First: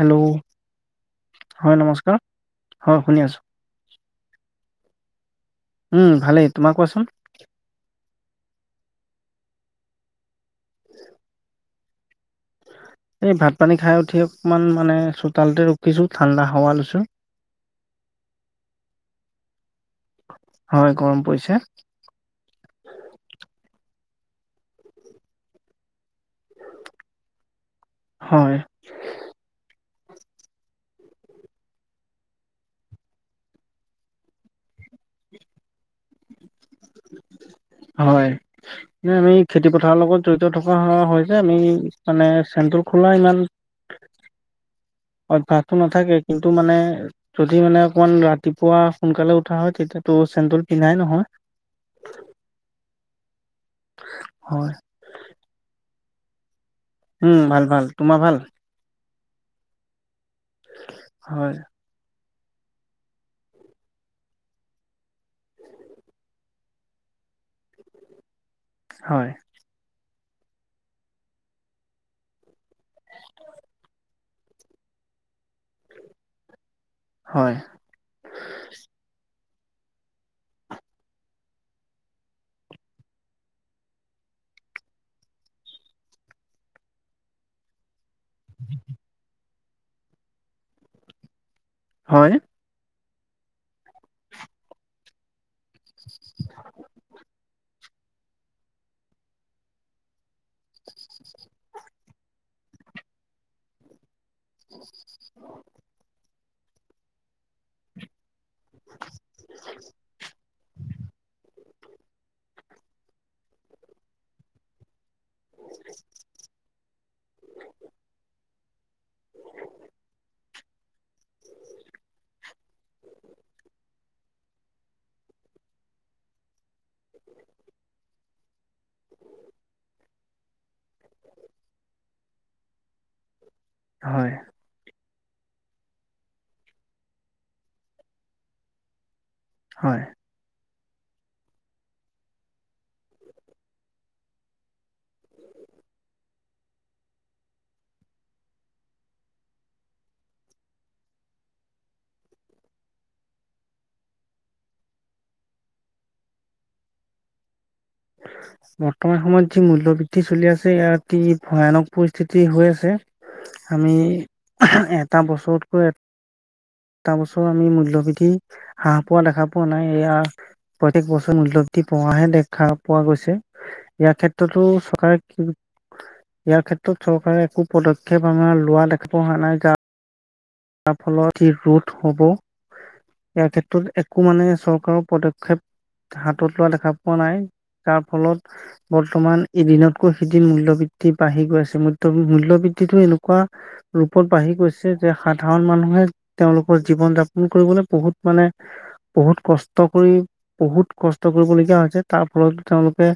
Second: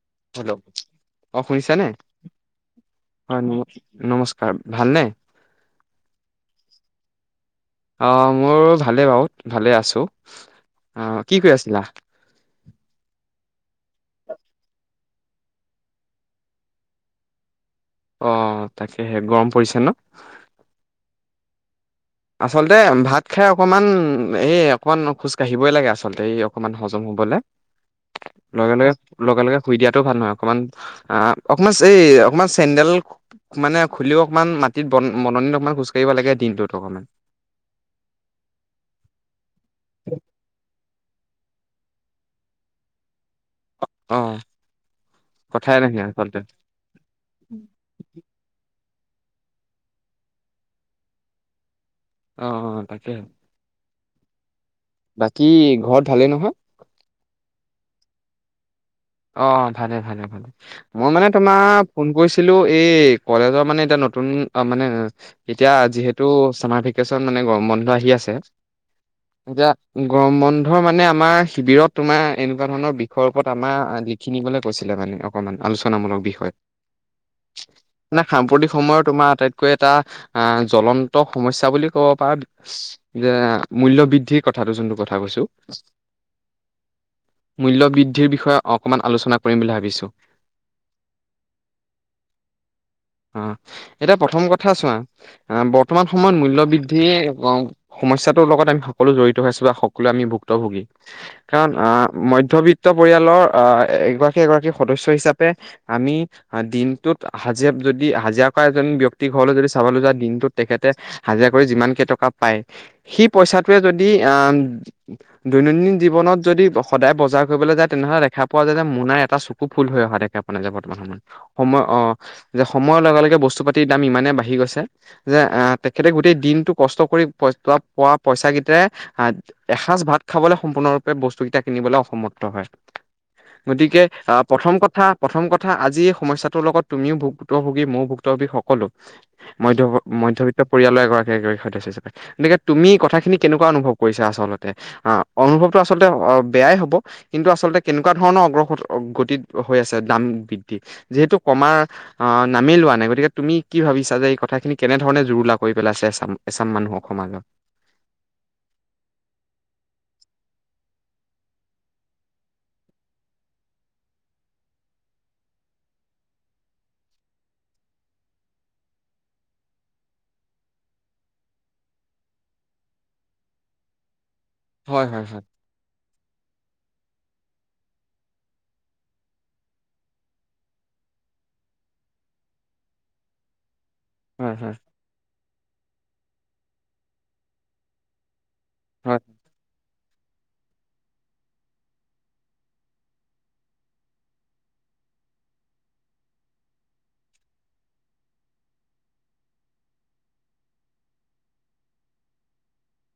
Hello অ হয় শুনিছানে নমস্কাৰ। হয় শুনি আছোঁ হয়, নমস্কাৰ ভালনে? উম, ভালেই তোমাৰ কোৱাচোন? অ', মোৰ ভালে বাৰু ভালে আছো অ, কি কৰি আছিলা? এই ভাত পানী খাই উঠি অকমান মানে চোতালতে ৰখিছোঁ ঠাণ্ডা হাৱা লৈছোঁ। আহ তাকেহে গৰম পৰিছে ন'। হয় গৰম পৰিছে আচলতে ভাত খাই অকমান এই অকনমান খোজ কাঢ়িবই লাগে আচলতে এই অকনমান হজম হ'বলে। হয় লগে লগে লগে লগে শুই দিয়া টো ভাল নহয় অকণমান অ', অকমান এই অকমান চেণ্ডেল মানে খুলিও অকমান মাটিত বন বননিত অকমান খোজ কঢ়িব লাগে দিনটোত অকমান। হয়, আমি খেতি পথাৰৰ লগত জড়িত থকা হৈ যে আমি মানে চেনটো খোলা ইমান অ অভ্যাসটো কথাই নাহে নাথাকে আচলতে কিন্তু মানে যদি মানে অকমান ৰাতিপুৱা সোনকালে উঠা হয় তেতিয়াতো চেনডুল পিন্ধাই নহয়। অ অ তাকে হয়, বাকী ঘৰত ভালেই নহয়? উম, ভাল ভাল তোমাৰ ভাল? অ', ভালে ভালে ভালে, মই মানে হয় তোমাৰ ফোন কৰিছো এই কলেজৰ মানে এতিয়া নতুন মানে এতিয়া যিহেতু চামাৰ ভেকেচন মানে গৰম বন্ধ আহি আছে, হয় এতিয়া গৰম বন্ধ মানে আমাৰ শিবিৰত তোমাৰ এনেকুৱা ধৰণৰ বিষয়ৰ ওপৰত আমাৰ লিখিনিবলৈ কৈছিলে মানে অকণমান আলোচনামূলক বিষয়। হয় নে সাম্প্ৰতিক সময়ৰ তোমাৰ আটাইত কৈ এটা আহ জ্বলন্ত সমস্যা বুলি ক'ব পাৰ যে মূল্যবৃদ্ধিৰ কথা নটো কথা কৈছো, মূল্যবৃদ্ধিৰ বিষয়ে অকমান আলোচনা কৰিম বুলি ভাবিছো। হয়। অ', এতিয়া প্ৰথম কথা চোৱা বৰ্তমান সময়ত মূল্য বৃদ্ধিয় সমস্যাটোৰ লগত আমি সকলো জড়িত হৈ আছো বা সকলোৱে আমি ভুক্তভোগী, কাৰণ আহ মধ্যবিত্ত পৰিয়ালৰ আহ এগৰাকী এগৰাকী সদস্য হিচাপে আমি দিনটোত হাজোব যদি হাজিৰা থকা এজন ব্যক্তি ঘৰলৈ যদি চাবলৈ যোৱা দিনটোত তেখেতে হাজিৰা কৰি যিমানকেইটকা পায়, সেই পইচা যদি দৈনন্দিন জীৱনত যদি সদায় বজাৰ কৰিবলৈ যায় তেনেহ'লে কোৱা য যে মোনাই এটা চকু ফুল হৈ অহা দোকে আপোনে যে বৰ্তমান সময়ত সময় অ', যে সময়ৰ লগে লগে বস্তু বস্তু পাতিৰ দাম ইমানে বাঢ়ি গৈছে, যে তেখেতে গোটেই দিনতো কষ্ট কৰি পই পোৱা পইচাকিটাই এসাঁজ ভাত খাবলে সম্পূৰ্ণৰূপে বস্তু কেইটা কিনিবলৈ অসমৰ্থ হয়। গতিকে হয় আহ প্ৰথম কথা প্ৰথম কথা আজি এই সমস্যাটোৰ লগত তুমিও ভুক্তভোগী ময়ো ভুক্তভোগী সকলো মধ্য হয় মধ্যবিত্ত পৰিয়ালৰ এগৰাকী সদস্য হিচাপে, গতিকে তুমি কথাখিনি কেনেকুৱা অনুভৱ কৰিছা আচলতে? আহ অনুভৱটো আচলতে অ', বেয়াই হ'ব, কিন্তু আচলতে কেনেকুৱাধৰণৰ অগ্ৰগতিত হৈ আছে দাম বৃদ্ধি, যিহেতু কমাৰ আহ নামেই হোৱা নাই, গতিকে তুমি কি ভাবিছা যে এই কথাখিনি কেনেধৰণে জুৰুলা কৰি পেলাইছে এচাম এচাম মানুহক সমাজত [inaudible] বৰ্তমান সময়ত যি মূল্য বৃদ্ধি চলি আছে এয়া অতি ভয়ানক পৰিস্থিতি হৈ আছে আমি এটা বছৰতকৈ টা বছৰ আমি মূল্যবৃদ্ধি হ্ৰাস পোৱা দেখা পোৱা নাই, এয়া প্ৰত্যেক বছৰ মূল্যবৃদ্ধি পোৱাহে দেখা পোৱা গৈছে, ইয়াৰ ক্ষেত্ৰত ক্ষেত্ৰতো হয় চৰকাৰে হয় হয় ইয়াৰ ক্ষেত্ৰত চ একো পদক্ষেপ আমাৰ লোৱা দেখা পোৱা হোৱা নাই য যাৰ ফলত স ৰোধ হ'ব, ইয়াৰ ক্ষেত্ৰত ত একো মানে হয় হয় চৰকাৰৰ পদক্ষেপ হাতত লোৱা দেখা পোৱা, নাই যাৰফলত হয় বৰ্তমান ইদিনত সিদিন মূল্য বৃদ্ধি বাঢ়ি গৈ আছে ম্ মূল্য বৃদ্ধিটো এনেকুৱা ৰূপত বাঢ়ি গৈছে যে সাধাৰণ মানুহে তেওঁলোকৰ জীৱন যাপন কৰিবলৈ বহুত মানে বহুত কষ্ট কৰি বহুত কষ্ট কৰিবলগীয়া হৈছে তাৰ ফলত তেওঁলোকে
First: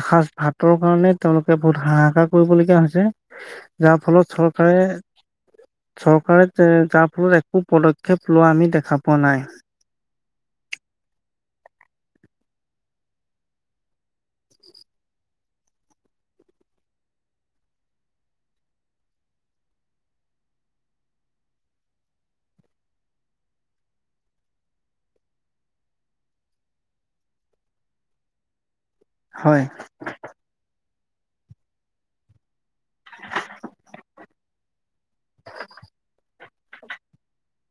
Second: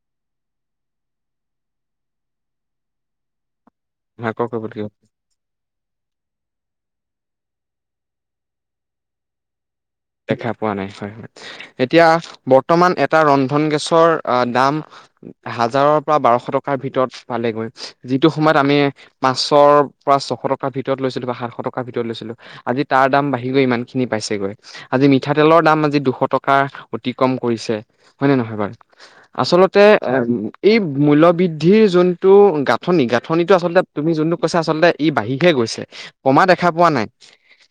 এসাঁজ ভাতৰ কাৰণে তেওঁলোকে বহুত হাহাকাৰ কৰিবলগীয়া হৈছে। যাৰ ফলত ভাগ কৰিব চৰকাৰে লাগিব চৰকাৰে তাৰ ফলত একো পদক্ষেপ লোৱা আমি দেখা পোৱা নাই। দেখা পোৱা নাই হয় এতিয়া বৰ্তমান এটা ৰন্ধন গেছৰ দাম হাজাৰৰ পৰা বাৰশ টকাৰ ভিতৰত পালেগৈ যিটো সময়ত আমি পাঁচশ প ছশ টকাৰ ভিতৰত লৈছিলো বা সাতশ টকাৰ ভিতৰত লৈছিলো, আজি তাৰ দাম বাঢ়ি গৈ ইমান খিনি পাইছেগৈ। আজি মিঠাতেলৰ দাম আজি দুশ টকা অতিক্ৰম কৰিছে হয় নে নহয়, বাৰু হয় আচলতে এ এই মূল্যবৃদ্ধিৰ যোনটো গাঁথনি গাঁথনিটো আচলতে তুমি যোনটো কৈছা আচলতে ই বাঢ়িহে গৈছে কমা দেখা পোৱা নাই,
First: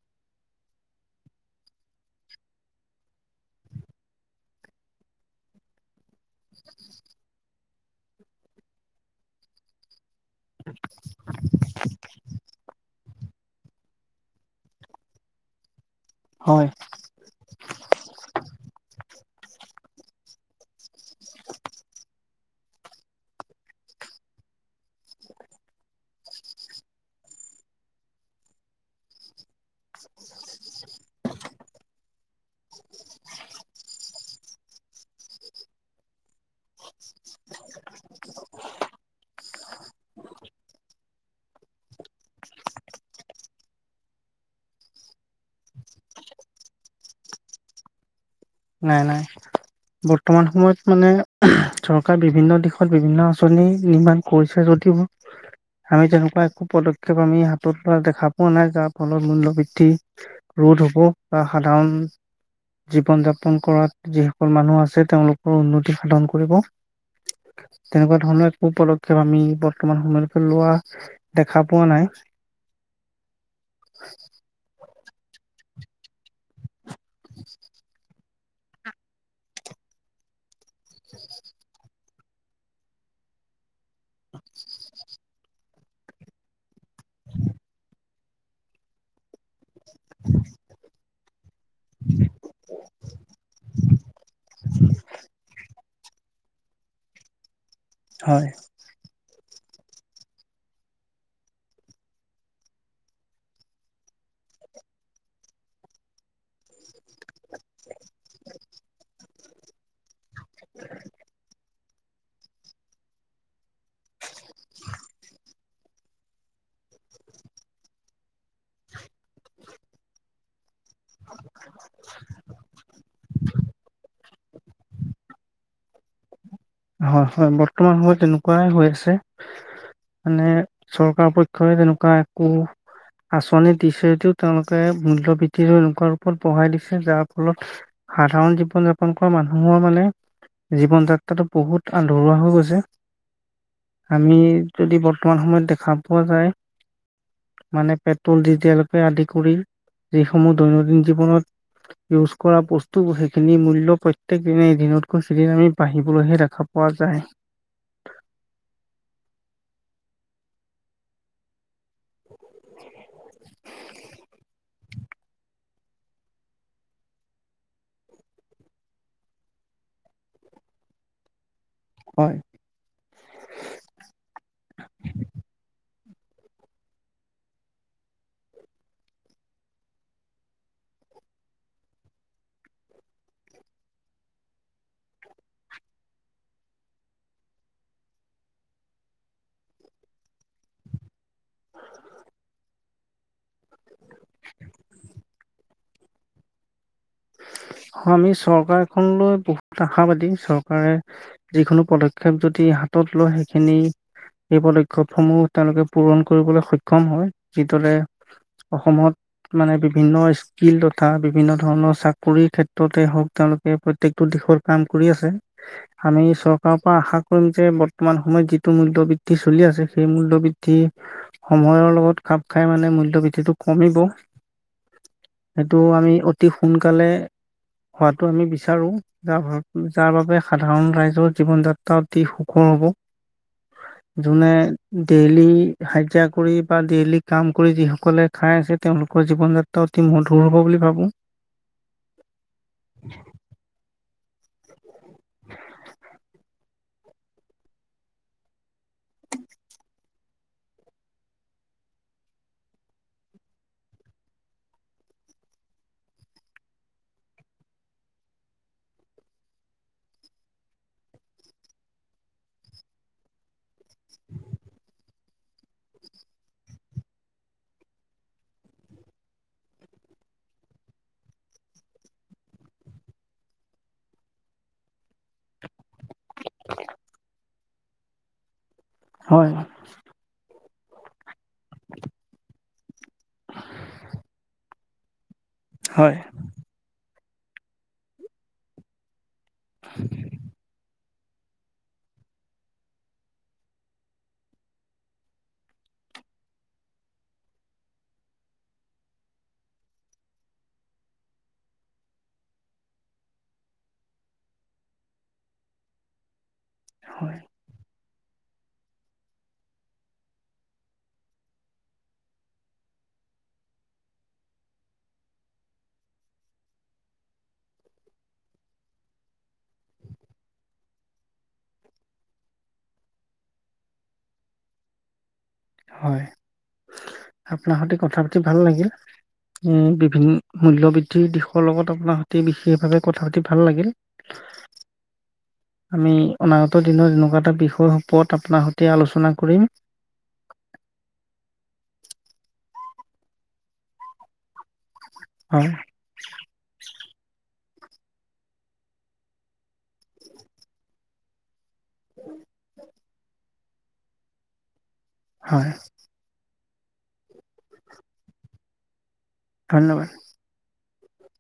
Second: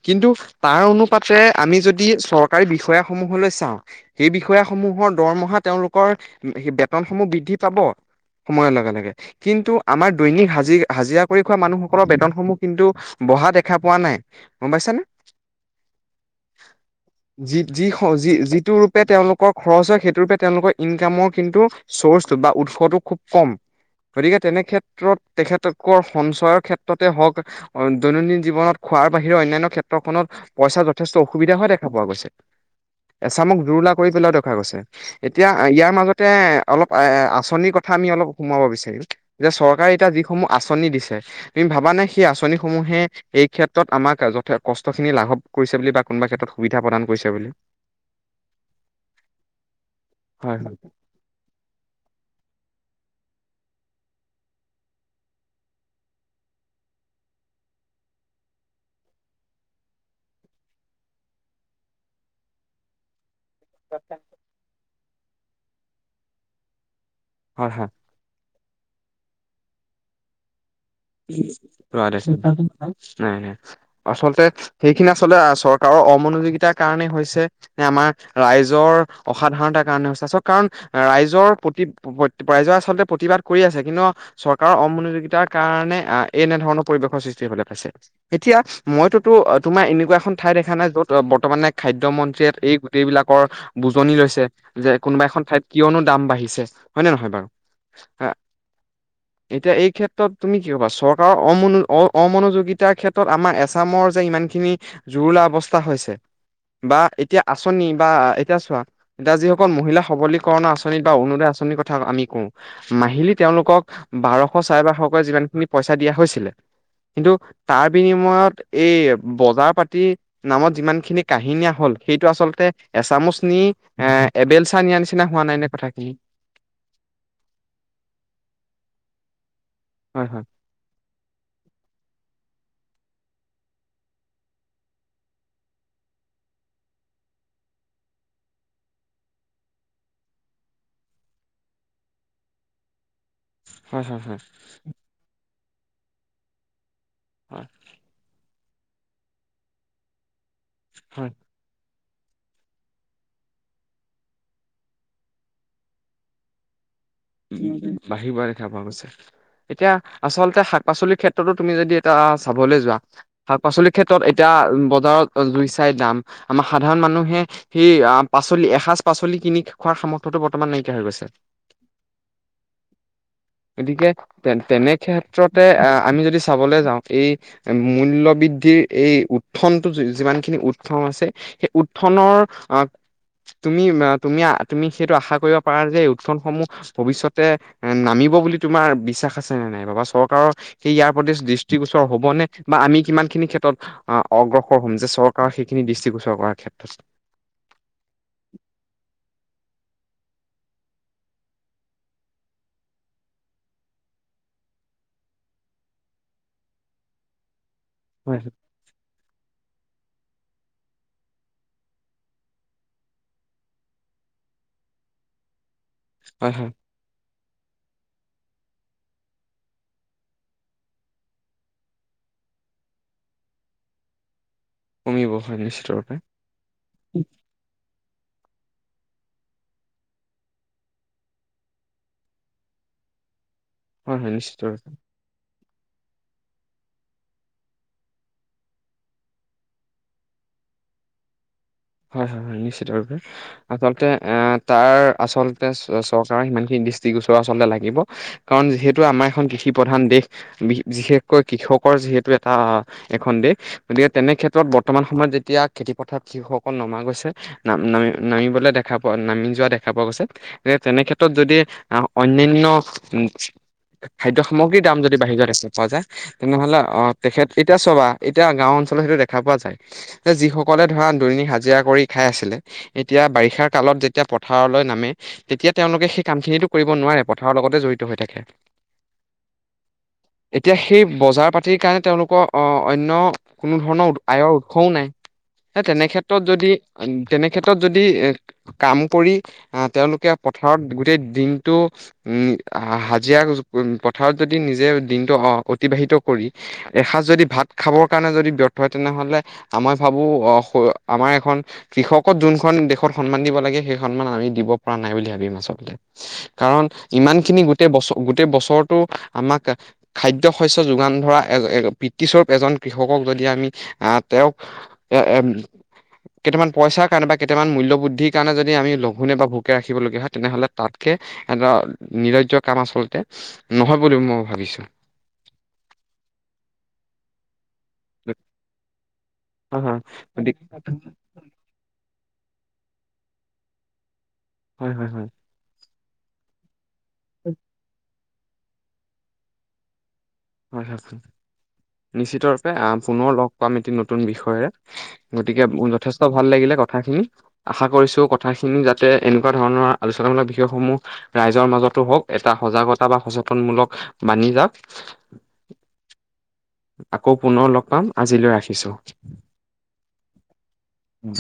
কিন্তু তাৰ অনুপাতে আমি যদি চৰকাৰী বিষয়াসমূহলৈ চাওঁ সেই বিষয়াসমূহৰ দৰমহা তেওঁলোকৰ স বেতনসমূহ বৃদ্ধি পাব সময়ৰ লগে লগে কিন্তু আমাৰ দৈনিক হাজি হাজিৰা কৰি খোৱা মানুহসকলৰ বেতনসমূহ কিন্তু বহা দেখা পোৱা নাই গম পাইছানে হয় যি যি যি যিটো ৰূপে তেওঁলোক খৰচ হয় সেইটোৰূপে তেওঁলোকৰ ইনকামৰ কিন্তু চ'ৰ্চটো বা উৎসটো খুব কম। গতিকে তেনে ক্ষেত্ৰত তেখেতৰ সঞ্চয়ৰ ক্ষেত্ৰতে হওঁক দৈনন্দিন জীৱনত খোৱাৰ বাহিৰে অন্যান্য ক্ষেত্ৰখনত পইচা যথেষ্ট অসুবিধা হ দেখা পোৱা গৈছে। এছামক দুৰুলা কৰি পেলাইও দেখুৱা গৈছে এতিয়া ইয়াৰ মাজতে অলপ আঁচনি কথা আমি অলপ সোমাব বিচাৰিম যে চৰকাৰে এতিয়া যিসমূহ আঁচনি দিছে তুমি ভাবা নে সেই আঁচনিসমূহ মানুহে এই ক্ষেত্ৰত আমাক যথে কষ্ট খিনি লাভৱ কৰিছে বুলি বা কোনোবা ক্ষেত্ৰত সুবিধা প্ৰদান কৰিছে বুলি নাই নাই বৰ্তমান হয় সময়ত মানে চৰকাৰ বিভিন্ন দিশত বিভিন্ন আঁচনি নিৰ্মান কৰিছে যদিও আমি তেনেকুৱা একো পদক্ষেপ আমি হাতত লোৱা দেখা পোৱা নাই যাৰ ফলত মূল্য বৃদ্ধি ৰোধ হ'ব বা সাধাৰণ জীৱন যাপন ন কৰাত যিসকল মানুহ আছে তেওঁলোকৰ উন্নতি সাধন কৰিব হয় তেনেকুৱা ধৰণৰ একো পদক্ষেপ আমি বৰ্তমান সময়লৈকে লোৱা দেখা পোৱা নাই নাই আচলতে সেইখিনি আচলতে চৰকাৰৰ অমনোযোগিতাৰ কাৰণে হৈছে যে আমাৰ ৰাইজৰ অসাধাৰণতাৰ কাৰণে হৈছে চ কাৰণ ৰাইজৰ প্ৰতি ৰাইজে আচলতে প্ৰতিবাদ কৰি আছে কিন্তু চৰকাৰৰ অমনোযোগিতাৰ কাৰণে এনেধৰণৰ পৰিৱেশৰ সৃষ্টি হলে পাইছে এতিয়া মইতোতো তোমাৰ এনেকুৱা এখন ঠাইত দেখা নাই য'ত বৰ্তমানে খাদ্য মন্ত্ৰীয়ে এই গোটেইবিলাকৰ বুজনি লৈছে যে কোনোবা এখন ঠাইত কিয়নো দাম বাঢ়িছে হয় নে নহয় বাৰু। হয়। এতিয়া এই ক্ষেত্ৰত ত তুমি কি ক'বা চৰকাৰৰ অ অমনোযোগিতাৰ ক্ষেত্ৰত আমাৰ এছামৰ যে ইমান খিনি জুৰুলা অৱস্থা হৈছে। বা এতিয়া আঁচনি বা এতিয়া চোৱা এতিয়া যিসকল মহিলা সবলী কৰণ আঁচনিত বা অৰুদোয় আঁচনিৰ কথা আমি কওঁ, মাহিলী তেওঁলোকক বাৰশ চাৰে বাৰশ পৰা যিমানখিনি পইচা দিয়া হৈছিলে কিন্তু তাৰ বিনিময়ত এই বজাৰ-পাতি নামত যিমান খিনি কাহিনী আ হল সেইটো আচলতে এচামুচ নি এ এবেলচা নিয়া নিচিনা হোৱা নাই নে কথাখিনি হয়, হয় বৰ্তমান সময়ত তেনেকুৱাই হৈ আছে। হয় হয় মানে চৰকাৰ পক্ষই তেনেকুৱা একো [inaudible] আঁচনি দিছেটো তেওঁলোকে মূল্য বৃদ্ধিৰো লোকৰ ওপৰত বঢ়াই দিছে যাৰ ফলত সাধাৰণ জীৱন-যাপন কৰা মানুহৰ মানে জীৱন যাত্ৰাটো বহুত আধৰুৱা হৈ গৈছে, হয় হয় হয় আমি যদি বৰ্তমান সময়ত দেখ খা পোৱা যায় হয় মানে পেট্ৰল ডিজেলকে আদি কৰি যিসমূহ- দৈনন্দিন হয় জীৱনত- ইউজ কৰা বস্তুবোৰ সেইখিনি মূল্য প্ৰত্যেক দিনে দিনতকৈ আমি বাঢ়িবলৈহে ৰাখোঁ খ পোৱা যায়। বাঢ়ি বাঢ়ি দেখা পোৱা গৈছে এতিয়া আচলতে শাক- পাচলিৰ ক্ষেত্ৰতো তুমি যদি এয়া চাবলৈ যোৱা শাক-পাচলিৰ ক্ষেত্ৰত এতিয়া বজাৰত জুই চাই দাম আমাৰ সাধাৰণ মানুহে সেই পাচলি এসাঁজ পাচলি কিনি খোৱাৰ সামৰ্থতো বৰ্তমান কীয়া হৈ গৈছে। হয়। গতিকে তে তেনে ক্ষেত্ৰতে আহ- আমি যদি চাবলৈ যাওঁ এই মূল্য বৃদ্ধিৰ এই উত্থনটো যিমানখিনি উতন আছে সেই উত্থানৰ - তুমি তুমি তুমি সেইটো আশা কৰিব পাৰা যে এই উত্থানসমূহ - ভৱিষ্যতে এ নামিব বুলি তোমাৰ বিশ্বাস আছে নে নাইবা চৰকাৰৰ সেই ইয়াৰ প্ৰতি দৃষ্টিগোচৰ - হ'বনে বা আমি কিমান খিনি ক্ষেত্ৰত অগ্ৰসৰ হম যে চৰকাৰৰ সেইখিনি দৃষ্টিগোচৰ কৰাৰ ক্ষেত্ৰত। [inaudible] অ আমি চৰকাৰখন লৈ বহুত আশাবাদী চৰকাৰে যিকোনো পদক্ষেপ যদি- হাতত লোৱা সেইখিনি এই পদক্ষেপ সমূহ তেওঁলোকে পূৰণ কৰিবলৈ সক্ষম হয়। যিদৰে হয় হয় অসমত মানে বিভিন্ন স্কিল তথা বিভিন্ন ধৰণৰ চাক - কৰি ক্ষেত্ৰতে হওক তেওঁলোকে প্ৰত্যেকটো দিশৰ কাম কৰি আছে। আমি হয় হয় চৰকাৰৰ পৰা আশা কৰিম যে বৰ্তমান- সময়ত যিটো মূল্য বৃদ্ধি চলি আছে সেই মূল্য বৃদ্ধি সময়ৰ লগত খাপ খাই মানে মূল্য এইটো টো কমিব কমিব হয় এইটো নিশ্চিত আমি ৰূপে অতি সোনকালে- হোৱাটো আমি বিচাৰো যাৰ যাৰ বাবে সাধাৰণ ৰাইজৰ জীৱন যাত্ৰা অতি সুখৰ হ'ব। [inaudible] হয় জোনে নিশ্চিত ৰূপে ডেইলী হাজিৰা কৰি বা ডেইলি কাম কৰি যিসকলে খাই আছে তেওঁলোকৰ জীৱন যাত্ৰা অতি মধুৰ হব বুলি- ভাবো। হয়, হয়, হয় নিশ্চিত ৰপে, আচলতে তাৰ আচলতে চ চৰকাৰে সিমানখিনি- টি গোচৰ আচলতে লাগিব কাৰণ যিহেতু আমাৰ এখন কৃষি প্ৰধান দেশ বিশেষকৈ কৃষকৰ- যিহেতু এটা এখন দেশ গতিকে তেনে ক্ষেত্ৰত বৰ্তমান সময়ত যেতিয়া খেতি পথাৰ কি হব - অকল নমা গৈছে নাম নামি নামিবলৈ দেখা পোৱা নামি যোৱা দেখা পোৱা গৈছে যে তেনে ক্ষেত্ৰত যদি অন্যান্য উ খাদ্য সামগ্ৰীৰ দাম যদি বাঢ়ি যায় পোৱা যায় তেনেহলে অ তেখেত এতিয়া চবা এতিয়া গাও অঞ্চলত সেইটো দেখা পোৱা যায় যে যি সকলে ধৰা [unintelligible] জৰা কৰি খাই আছিলে এতিয়া বাৰিষাৰ কালত যেতিয়া পথাৰলৈ নামে তেতিয়া তেওঁলোকে সেই কামখিনিত কৰিব নোৱাৰে পথাৰৰ লগতে জড়িত হৈ থাকে হয় এতিয়া সেই বজাৰ পাতিৰ কাৰণে তেওঁলোকৰ আহ অন্য কোনো ধৰণৰ আয়ৰ উৎসও নাই হয় তেনে কেত্ৰত যদি এ কাম কৰি আহ তেওঁলোকে পথাৰত গোটেই দিনটো উ হাজিৰা পথাৰত যদি নিজে দিনটো অ অতিবাহিত এসাঁজ যদি ভাত খাবৰ কাৰণে যদি ব্যৰ্থ হয় তেনেহলে আমই ভাবো আহ আমাৰ এখন কৃষকত যোনখন দেশত সন্মান দিব লাগে সেই সন্মান আমি দিব পৰা নাই বুলি ভাবিম আচলতে কাৰণ ইমান হয় খিনি গোটেই বস গোটেই বছৰতো আমাক খাদ্য শস্য যোগান ধৰা এ এ বৃটিছৰ এজন কৃষকক যদি আমি আহ তেওঁক এ কেইটামান পইচাৰ কাৰণে বা কেইটামান মূল্যবুদ্ধিৰ কাৰণে যদি আমি লঘোনে বা ভোকে ৰাখিবলগীয়া হয় তেনেহ'লে তাতকে এটা নিৰজ্য কাম আচলতে নহয় বুলি মই ভাবিছো হয় আপোনাৰ সতে কথা পাতি ভাল লাগিল এ হয় হয় বিভিন্ন গতিকে মূল্য বৃদ্ধিৰ দিশৰ লগত আপোনাৰ সতে বিশ বিশেষভাৱে কথা পাতি ভাল লাগিল হয় হয় হয় আমি অনাগত দিনৰত এনেকুৱা এটা বিষয় ওপৰত আপোনাৰ সৈতে আলোচনা কৰিম হয়োন নিশ্চিত ৰূপে পুনৰ লগ পাম এটি নতুন বিষয়ে গতিকে হয় যথেষ্ট ভাল লাগিলে কথাখিনি আশা কৰিছো কথাখিনি যাতে এনেকুৱা ধৰণৰ আলোচনামূলক বিষয়সমূহ ৰাইজৰ মাজত হওক এটা সজাগতা বা সচেতন মূলক বাানি যও হয় আকৌ পুনৰ লগ পাম আজিলৈ ৰাখিছো ধন্যবাদ উম